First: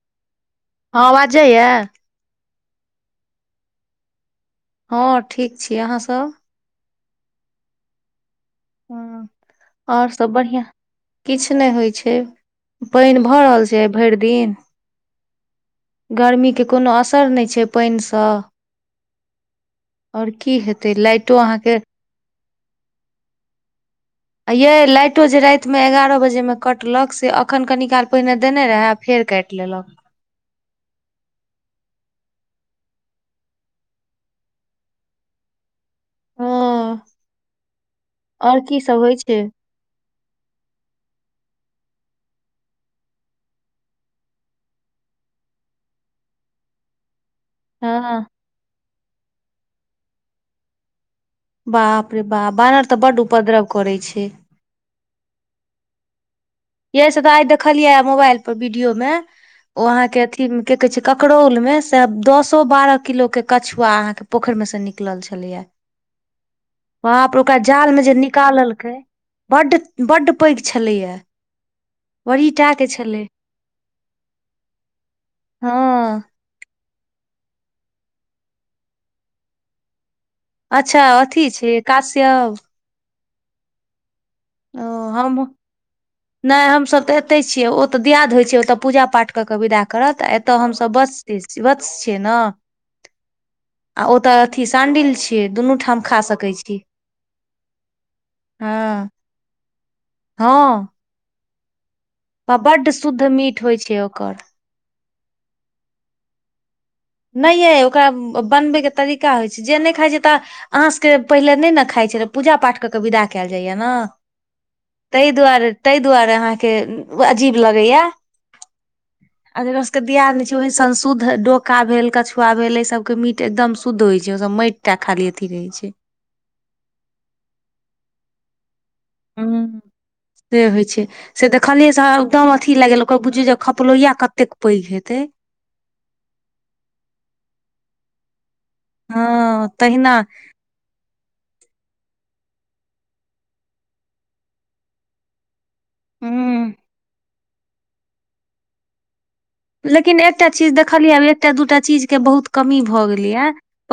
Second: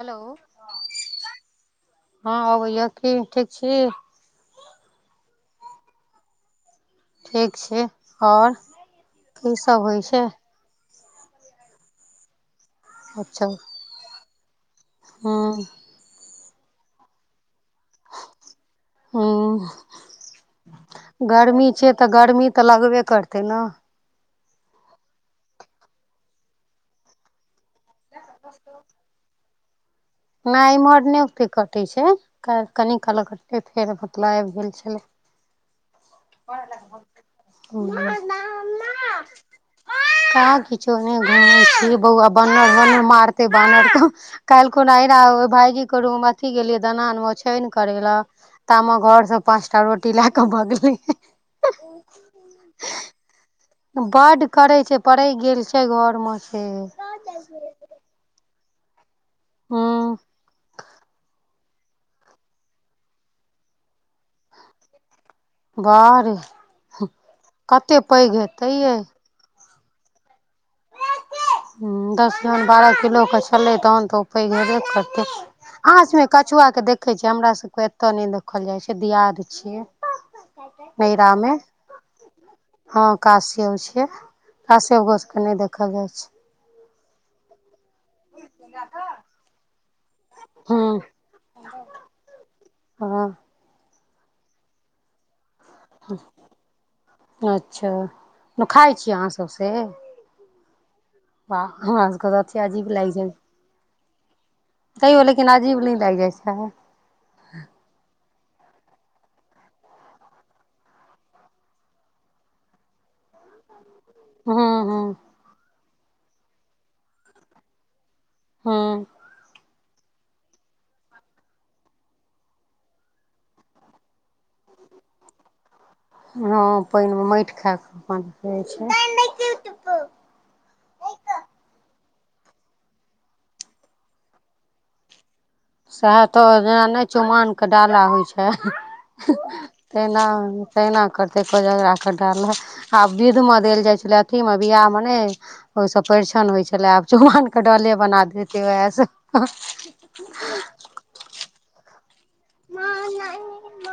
Hello हँ बाजै यए हँ अबैया की ठीक छी हँ ठीक छी अहाँसभ ठीक छै ओर हऽ की होइ ओर सब बढ़िया किछ नय होइ छै पइन भऽ अच्छा रहल छै जे भेर दिन हूँ गर्मी के कोनो असर नय छै पैइन सँ हूँ ओर की हेतै लाइटो गर्मी अहाँके छै तऽ गर्मी तऽ लगबे करतै न अ ये लाइटो जे रात में एगारह बजे मे कटलक से अखन कनी काल पहिने देने रहे आ फेर काइट लेलक नय इम्हर नइ ओते कटे छै काल्ह कनि काल कटले फेर [unintelligible] छलै हँ [inaudible] और की सब होइ छै कह किछो ओहिना घुमे छी बौआ [inaudible] बानर मारते बानर काइल कोना अहिना ओ भायजी को रूम अथी गेलियै दनान मे ओछन करे ल हँ ता म घर सँ पाचटा रोटी लए कऽ भगले बाप रे बाप बानर तऽ बड उपद्रव करै छै बड करै छै पड़ैक गेल छै घर में से है जेस तऽ आइ देखलियआ मोबाइल पर वीडियो में ओ अहाँ हूँ के अथी मे के कहे छै ककरोउल में तऽ दसो बारह किलो के कछुआ पोखरि मे से निकलल छलैया बाह रे बपरो ओकरा जाल कते मे जे पैघ हेतै निकालल यै कै बड्ड बड्ड पैघ छलैया दस बड़ी जहन टा के बारह किलो छलै के छलै तहन तऽ ओ पैघ हेबे करतै अहाँ सब हँ मे कछुआ के देखै छियै हमरा सबके एतय नय देखल जाइ छै दियाद छिय अच्छा अथी छै कास्यप हँ काश्यप छिय काश्यप गोत्र के नय देखल जाइ छै नय हमसभ तऽ एतहि छियै ओ तऽ दियाद होइत छै ओतय पूजा पाठ कऽ कऽ विदा करत एतय हमसभ हूँ बस त श वतस छियेँ न हँ आ ओतऽ अथि शंडिल्य छी ये दुनू ठाम खा सकेय छिये हँ तो सए हँ बाह हमार प्बा बड्ड शुद्ध मीठ होइ छै ओकर तैयो लेकिन अजीब नय लाग जाइ छैय नय एये ओकरा बनबैके तरीका होइत छै जे नय खाइत छै तऽ अहाँ सबके पहिले नय नै खाइ छल पूजा पाठ क क विदा केल जाइया न हँ ताई हँ तेइ दुआरे तेइ दुआरे अहाँके अजीब लगैया हँ आ जेकरा सब के दियाद न छै ओह संशुद्ध डो का भेल कछुआ भेल एय सब के मीट एकदम शुद्ध होय छै ओ सब माइट टा खाली अथी रहे छै हँ पाइन मे माइट खा कऽ अपनै छैय हू तेहोइ छैय से देखलियै से एकदम अथी लागल ओकर बुझियौ जे खपलोया कतेक पैघ हेतै साहैतो जेना नय चुमाओन के डाला होइ छैय हँ तहिना तेहिना तहिना करते कोजगरा केँ डाला आ विधमे देल जाइ छलै अथीमे वियाहमे नय ओय सँ परिछन होइ हूँ छला आब चुमानक के डाले बना देल्केय उएहसँ लेकिन एकटा चीज देखलियै आब एकटा दूटा चीज के बहुत कमी भऽ गेलैया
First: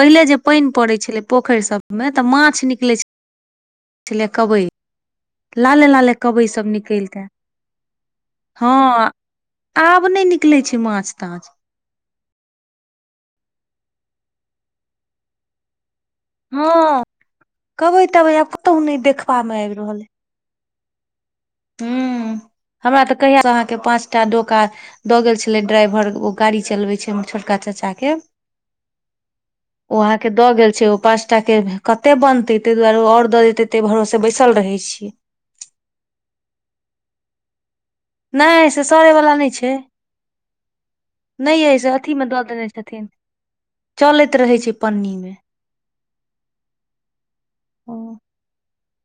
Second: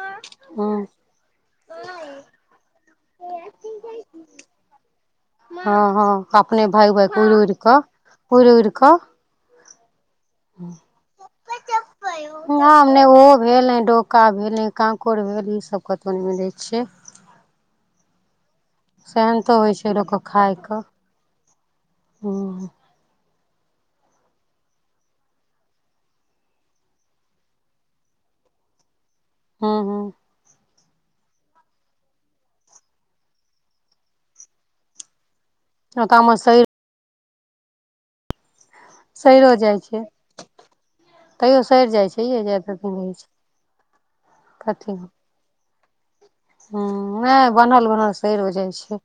पहिले जे पैइन पड़ै छलै पोखरि सब मे तऽ माछ निक [inaudible] छल लै कबै लाले हँ हँ हँ लाले कबैसब अपने भागि निकेल भागि ता उड़ि उड़ि कऽ उड़ि उड़ि हँ कऽ आब नय निकलै छै माछ ताछ ह आब नय ओहो भेल नय डोका भेल नय कांकोड़ भेल ई सब [inaudible] हँ कबै तबई आब कतो नय देखबा मे आब रहले अइ खाइ कऽ हुँ हमरा तऽ कहिया स अहाँके पाँचटा डोका दऽ गेल छलै ड्राइवर ओ गाड़ी चलबै छै हामर छोटका चाचा के हूँ ओ हूँ अहाँके के दऽ गेल छै ओ पाँचटा के कते बनतै ताहि दुआरे ओ और दऽ जेते ताए भरोसे बैसल रहे छियै ताम सही नय से सड़ै वला सैरो नय छै जाइ तैयो नय ये सैर से जाइ अथी छै मे दऽ ये जाइत देने हेथिन छथिन रहै छै चलैत रहै छै पन्नी मे ह नय बनहल बनहल सड़ो जाइ छै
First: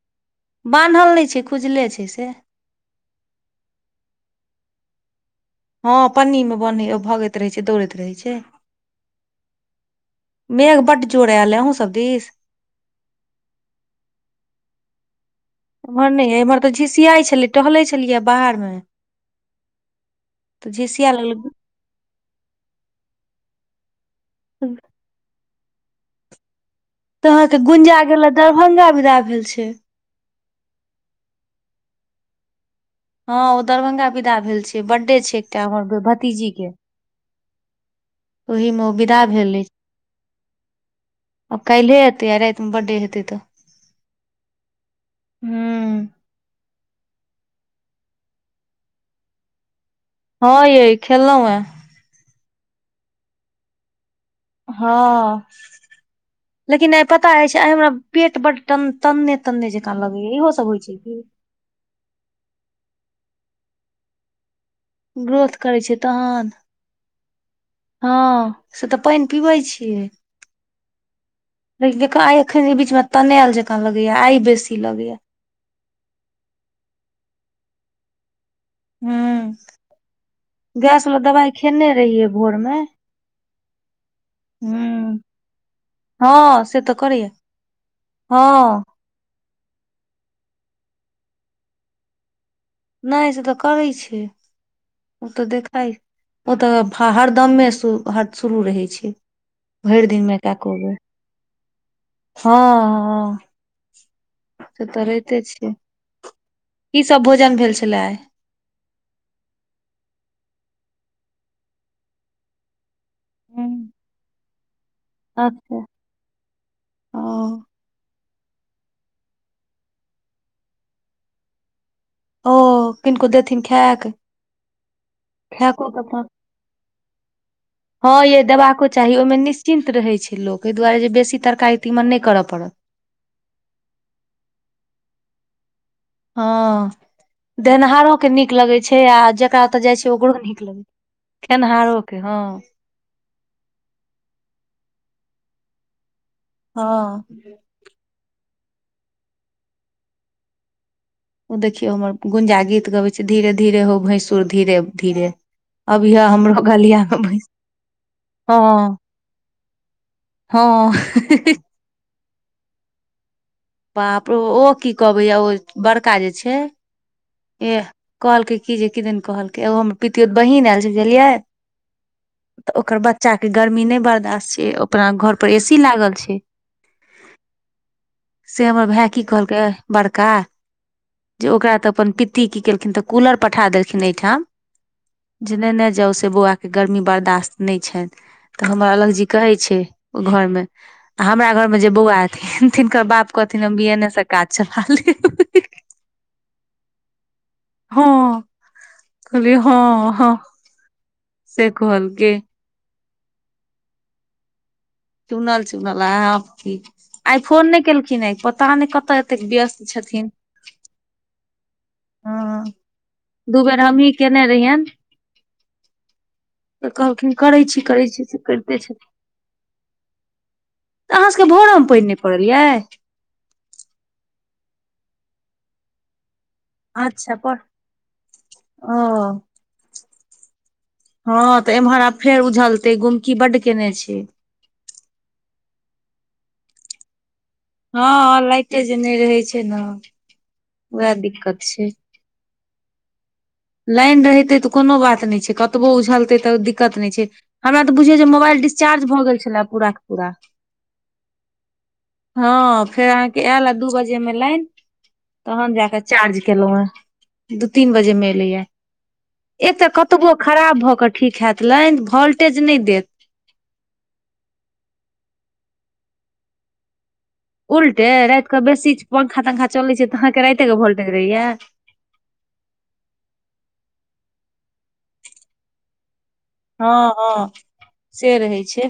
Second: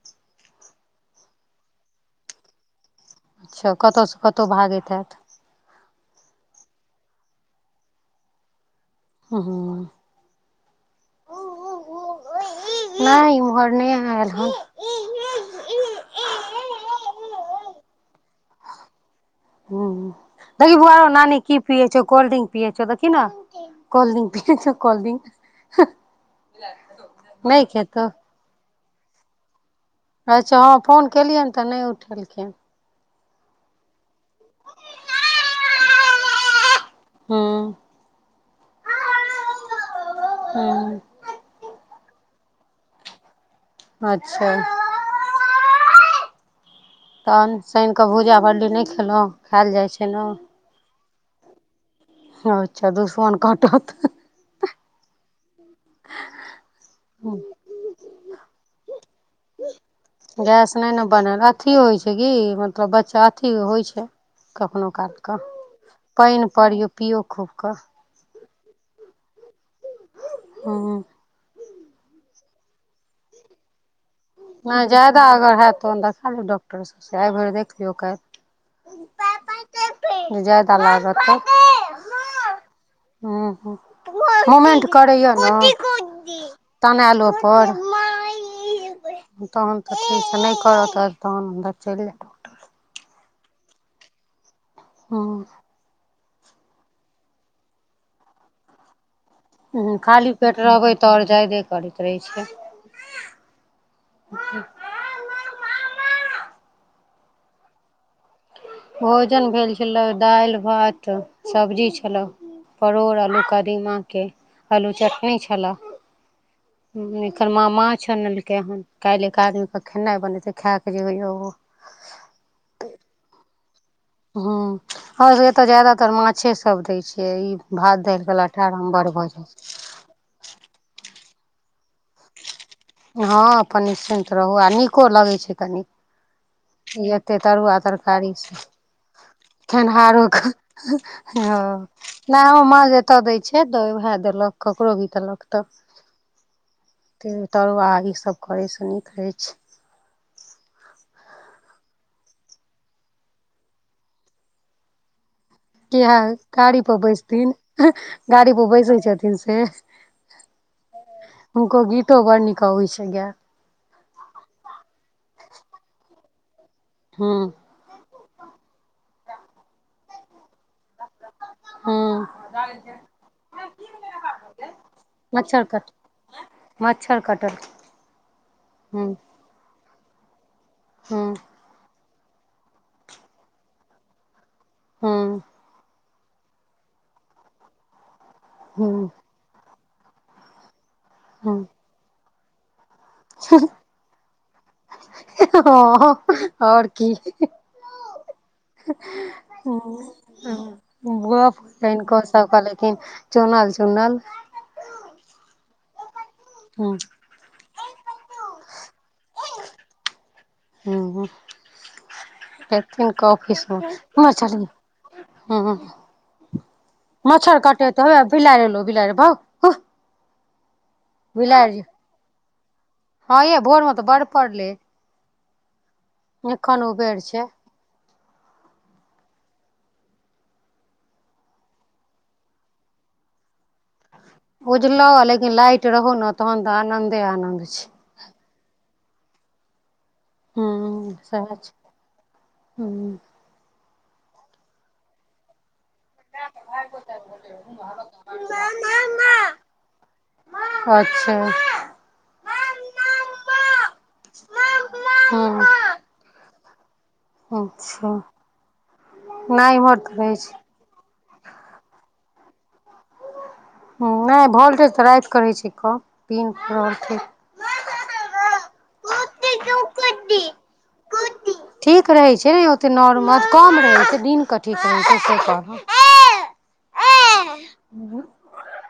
बान्हल नय छै खुजले छै से अच्छा कतो स कतो भागैत हैत हँ पन्नीमे बन्है भगैत रहै छै दौड़ैत रहै छै ह हँ मेघ बड्ड जोड़ एल अय अहुँ सब दीस नय इम्हर नय आयल हन एम्हर नय एम्हर तऽ झिसियाइ छलै टहलै छलियै बाहरमे हुँ देखहि बौआ रौ नानी लगलै कि पियै छौ कोल्ड्रिंक पियै छौ देखहि न कोल्ड्रिंक पियै छौ कोल्ड्रिंक [inaudible] तऽ अहाँ के गुंजा खेतौ गेल दरभंगा विदा भेल छै अच्छा हँ फोन केलियनि तऽ नय उठेलखिन हँ ओ दरभंगा विदा भेल छै बर्थडे छै एकटा हमर भतीजी के हूँ ओहिमे ओ विदा भेल अछि। हूँ आब काल्हि ये एतै आ राति मे बर्थडे हेतै तऽ अच्छा हूँ तहन शनिकऽ भूजा भरली नय खेलौं खाएल जाइ छै न हँ यै खेलौं हें अच्छा दुश्मन कटत हँ लेकिन आय पता अछि आइ हमरा पेट बड्ड तन्ने तन्ने जकाँ लगैये इहो सब गैस होइ नहि छै न की बनल अथी होइ छै की मतलब बच्चा अथी होइ छै कखनो काट कऽ ग्रोथ करै छै पानि तहन परियौ पियौ खूबक हँ से तऽ पानि पीबै छियै हँ लेकिन देख आई एखन बीच मे तनेल जकाँ लगैये आइ बेसी नय लगैया जायदा अगर हैत तहन देखा लियौ डॉक्टर सभसँ आइ भरि देख लियौ काल्हि ज्यादा गैस वला लागत तऽ दवाइ खेने रहियै भोर मे हँ हँ मोमेंट हूँ करैए न हँ से तऽ करैया तनेलोपर हँ तहन तऽ ठीक नय करत तहन तऽ हम बचले रहब नय से तऽ करै छै ओ जायब तऽ देखाइ ओ तऽ हर हरदमे शु हत शुरू रहै छै हुँ भरि खाली दिनमे कए पेट कऽ रहबै बेर तऽ आओर जायदे करैत रहै छै हँ हँ [inaudible] से तऽ रहिते छियै की सब भोजन भेल छले आय भोजन भेल छेलौ दालि भात सब्जी छेलौ परोड़ आलू हूं कदीमा के आलू चट नी छेल अच्छा ओ फेर माँ माछ आनलकै हन काल्हि एक आदमीके खेनाइ बनेतै खैक जे होइय ओ ओ किनको देथिन खैक हुँ हमरा सबके एतऽ ज्यादातर माछे सभ दै छियै ई भात हँ दालिके यै लट्ठा देबाको हम बड़ चाही भऽ ओहिमे जाइ छै निश्चिन्त रहै छै लोक एहि दुआरे जे बेसी तरकारी तीमन नय करऽ पड़त हँ अपन निश्चिंत रहू आ नीको लगै छै कनि हँ देनहारो के तरकारी नीक से लगै छै आ जकरा ओतऽ छै खेनिहारो ओकरो के नीक लगै छै खेनहारो के हँ तऽ दै छै तऽ उहे देलक ककरो भी देलक तऽ हँ तिन तरुआ ई सभ करै सँ नीक रहै छै। ओ देखियौ हमर गुंजा गीत गबै छै धीरे धीरे हो भैसुर धीरे धीरे किहा अभीह हमरो गाड़ी पर गलिया मे भैंसुर बैसथिन गाड़ी पर हँ बैसे छथिन से हँ ही ही ही तो बर निक अबै छै गैल बाप रो ओ की कहबै यऽ ओ बड़का जे छै हँ एह कहलकै की जे किदिन कहलकै एगो हमर पितियो बहीन आयल छै बुझलियै हूँ तऽ ओकर बच्चा केँ गर्मी नय बर्दश्त छै ओपना घर पर मच्छर ए सी कट लागल छै मच्छर कटअ से हमर भाय की कहलकै बड़का हँ तऽ ओकरा तऽ अपन पित्ती की केलखिन तऽ कूलर पठा देलखिन एहिठाम हूँ जे नेने जाउ से बौआ केँ गर्मी बर्दाश्त नइ छैन तऽ हमरा हूँ लग जि कहै छै ओ घर मे आ हमरा हूँ घर मे जे बौआ एथिन तिनकर बाप कहथिन हम बियने से काज चला लेब हँ ह आओर की हँ कहलियै [unintelligible] हँ हँ गप से होनको कहलकै सबके लेकिन चुनल चुनल चुनल चुनल अहाँ की हूँ आइ फोन नय केलखिन आय पता नय कतऽ एतेक व्यस्त छथिन हुँ हुँ हँ हेथिन कऽ दू ओफिस बेर हमही मऽ केने रहियनि हुँ तऽ कहलखिन करै छी करै हे छी से बिलाड़ि कैरते एलौ छथिन बिलाड़ि भौ हु तऽ अहाँ सभ केँ भोरो बिलाड़ि मे पइन नय पड़ल यै हँ यै भोर मऽ तऽ बड़ पड़लै एखन ओ अच्छा पढ ओ हँ तऽ एम्हर आब फेर ऊझलते गुमकी बड्ड केने छै उझलो लेकिन लाइट रहो नऽ तहन तऽ आनंदे आनंद छै हँ लाइटे जे नय रहै छै नऽ हुँ सेहा छै हुँ लाइन रहितै तऽ कोनो बात नय छै कतबो उझल तै तऽ दिक्कत नय छै हमरा तऽ बुझियौ जे मोबाइल डिसचार्ज भऽ गेल छलै पूरा कऽ पूरा अच्छऽ हँ फेर अहाँकेँ आयल अ दू बजे मे लाइन हूँ तहन जै कऽ चार्ज केलहु है दू तीन अच्छा बजे मे एलै यऽ नहि एतऽ इम्हर तऽ कतबो रहै छै खराब भऽ कऽ ठीक हैत लाइन वोल्टेज नय देत हँ नय वोल्टेज तऽ राइत कऽ रहै छै कम दिन कऽ रहल ठीक उल्टे राइत कऽ बेसी पंखा तंखा चलै छै तऽ अहाँकेँ राइते केँ वोल्टेज रहै यऽ ठीक रहै छै नय ओते नॉर्मल कम रहै छै दिन कऽ ठीक रहै छै से कहलौ हँ - हँ से रहै छै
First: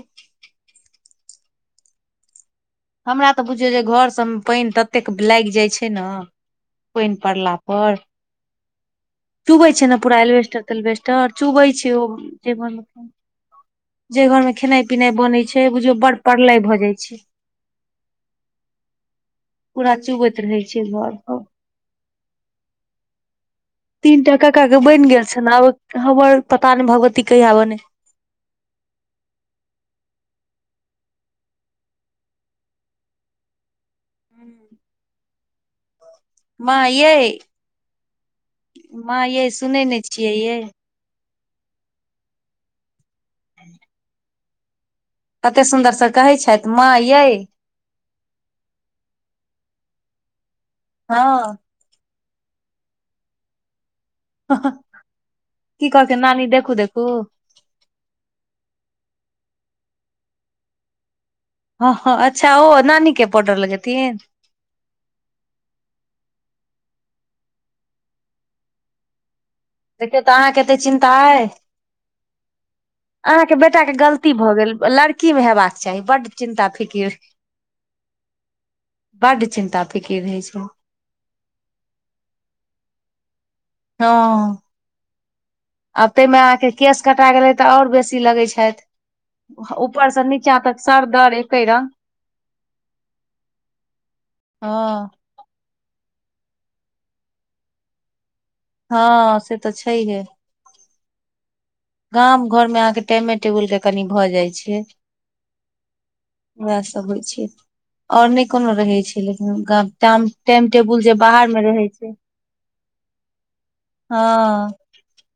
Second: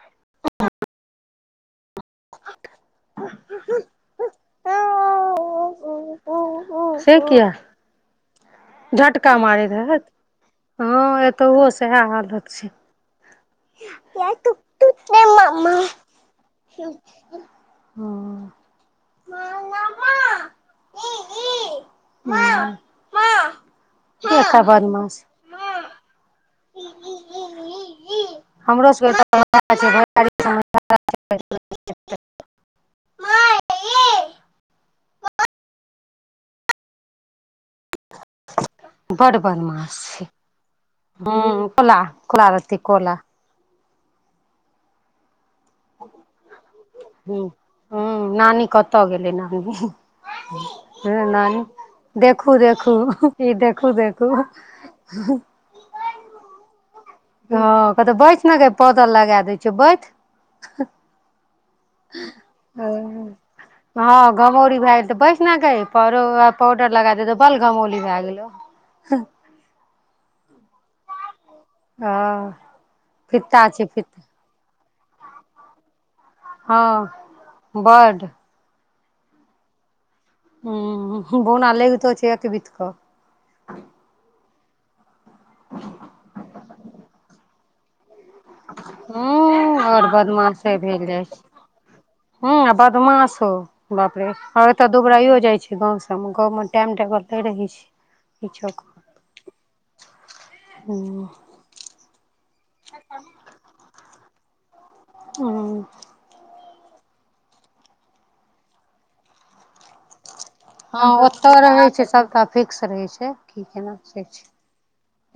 हमरा तऽ बुझियौ जे घर सब मऽ पाइन ततेक लाइग जाइ छै नऽ पाइन पड़ला पर झट चुबै छै न पूरा एलबेस्टर तलबेस्टर चुबै एतहुओ सएह छै ओ हालत जे घर छै मे जे हँ घर मे खेनाइ पिनाइ बनै छै बुझियौ बड़ प्रलय भऽ जाय छै हँ पूरा चुबैत रहै छै घर पर [inaudible] तीन टा एका कक्का के बनि बदमाश गेल छनि आब हमर पता ने भगवती कहिया बने हमरो सबके [unintelligible] हुँ माँ यै माँ यै सुनै नय छियै यै हँ कोला कोला रहतै कोला [inaudible] कते सुन्दरसँ कहै छथि माँ यै हुँ नानी कतऽ गेलै नानी हुँ हँ नानी देखू देखू ई देखू देखू की कहलकै नानी देखू देखू हँ कहतौ बैठ न गै पौडर लगा दै छियौ बैठ हँ हँ अच्छा ओ नानी के पाउडर लगेथिन गमौरी भए गेल तऽ बैस न गै पा पाउडर लगा दे तऽ बल गमौली भए गेलौ। देखियौ तऽ अहाँके एते चिन्ता अय हँ अहाँके फित्ता बेटा छै के गलती फित्ता भऽ गेल लड़ की मे हेबाक चाही बड्ड चिन्ता फिकिर हँ बड्ड बड्ड चिन्ता फिकीर रहै छै हुँ बोना लैगतो छै एक बीत कऽ हँ आब तहिमे अहाँ के केश कटा गेलै तऽ आओर बेसी लगै छथि हूँ आओर ऊपर से नीचां तक सर दर एकै रंग हँ आ बदमाशो बाप रे आओर एते हँ दुबराइयो जाइ छै गाँव सबमे गाँवमे टाइम टेबल नय रहै छै किछो के हँ से तऽ छैहे हुँ गाम घरमे अहाँके टाइमे टेबुलके कनी भऽ जाइ छै हुँ उहे सब होइ छै आओर नय कोनो रहै छै लेकिन गाम टाम टाइम टेबुल हँ जे बाहर ओतऽ मे रहै छै सभटा फिक्स रहै छै की केना से छै हँ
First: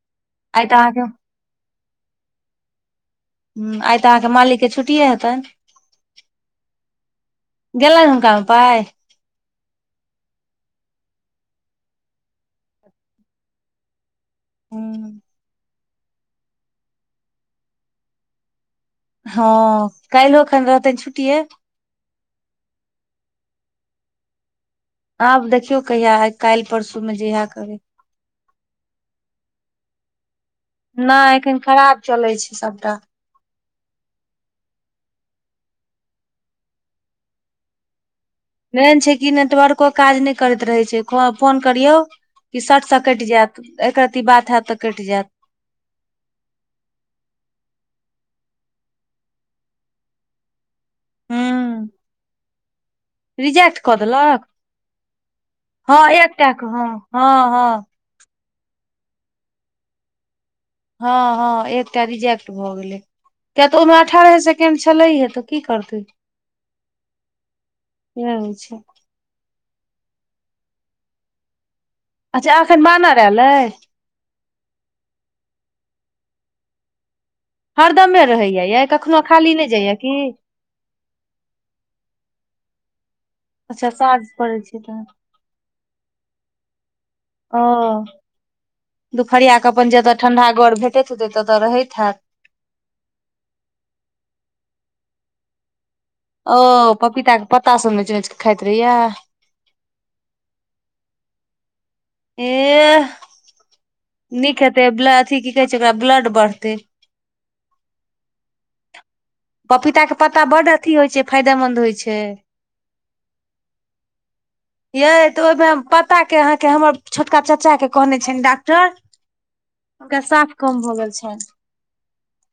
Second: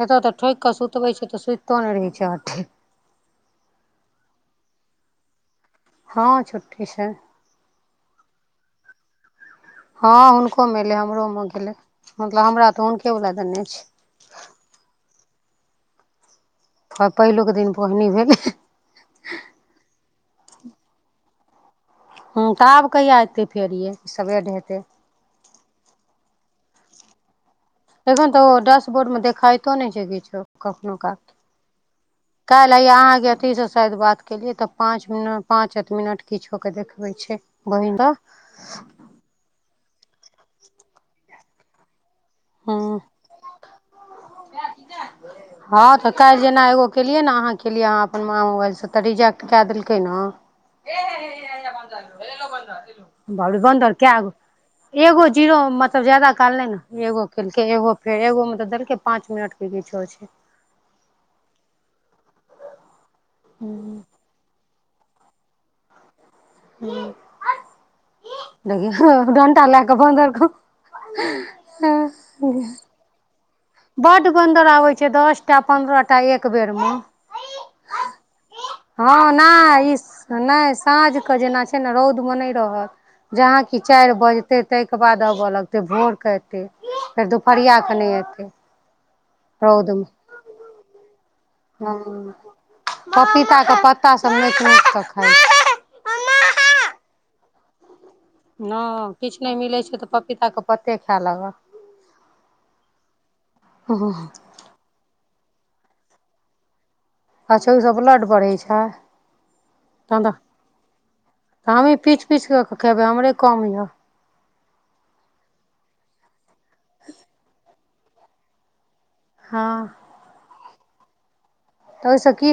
एतऽ तऽ ठोकि आइ कऽ अहाँके सुतबै छै तऽ सुतितो नय रहै छै अधिक हुँ आइ तऽ अहाँकेँ मालिक के छुट्टिए हेतनि हँ छुट्टी छै गेलै हुनकामे पाय हँ हुनकोमे एलै हमरोमे गेलै मतलब हमरा तऽ हुनके वला देने छै। हुँ हँ पहिलुक दिन बोहनी भेलै हँ कइलो खन रहतैय छुट्टीये हुँ तऽ आब कहिया हेतै फेर ये सबेर हेतै आब देखियौ कहिया हैत काल्हि परसूमे जहिया करै एखन तऽ ओ डैशबोर्ड मे देखाइतो नय छै किछो। कखनो काल नहि केँ एखन खराब चलै [inaudible] छै काइल हे यै सबटा अहाँ केँ अथि स शायद बात केलियै तऽ पाँच मिनट पाँच आठ मिनट किछो कऽ कऽ देखबै छै बहि द मेन छै कि नेटवर्को काज नै करैत रहै छै फोन करियौ कि शर्ट हँ स कैट जैत एकरती बात हैत तऽ कैट जैत हँ तऽ काइल जेना एगो केलियै न अहाँ केलियै अहाँ अपन माँ मोबाइल स तऽ रिजेक्ट कै देलकै न हूं [unintelligible] बाप्प रे रिजेक्ट बन्दर कऽ कगो देलक एगो जीरो हँ मतलब जदा एकटा काल नै के न हँ एगो हँ केलकै हँ एगो फेर एगो में तऽ देलकै पाँच मिनट केँ किछो छै हऽ हऽ एकटा रिजेक्ट भऽ गेलै किया तऽ ओर में अठारहे से केण्ड छलै हे तऽ की करतै [unintelligible] [inaudible] नै होइ छैय हऽ डंटा लै कऽ बंदर कऽ [unintelligible] अच्छा एखन बानर एल अइ बड बन्दर अबै छै दस टा पन्द्रह टा एक बेर म हरदमें रहे यऽयै हऽ नै ई नै साँझ केँ जेना छै न रौद मऽ नै रहत जहाँ कि अच्छा चैर साँझ पड़ै बजतै छै तैय तऽ केँ बाद आब लगतै भोर कऽ एतैय फेर दुपहरिया कऽ नै एतैय दुपरिया कऽ अपन जेतह ठंडा गर भेट [unintelligible] तत रहतैय हऽ [inaudible] पपीता कऽ पत्ता सब नौच नोच कऽ खाइ छै ओह पपीता कऽ पत्ता सब नोच नोच कऽ न किछ नै मिलै छै तऽ पपीता कऽ पते खै लगल ऐह [unintelligible] नीक हेतै बा अथी की छियै ओकरा ब्लड बढ़तैय अच्छा ओ स ब्लड बड़ैय छै [inaudible] पपीता पत्ता बड अथी होइ छैय फायदामंद तऽ हमही पीस पीस कऽ खेबै हमरे कम यै यै तऽ ओइमें पत्ता केँ अहाँ केँ हमर छोटका चाचा कऽ कहने छैन डॉक टर हऽ हुनका साफ कम भऽ गेल छैन तऽ ओइ स की हे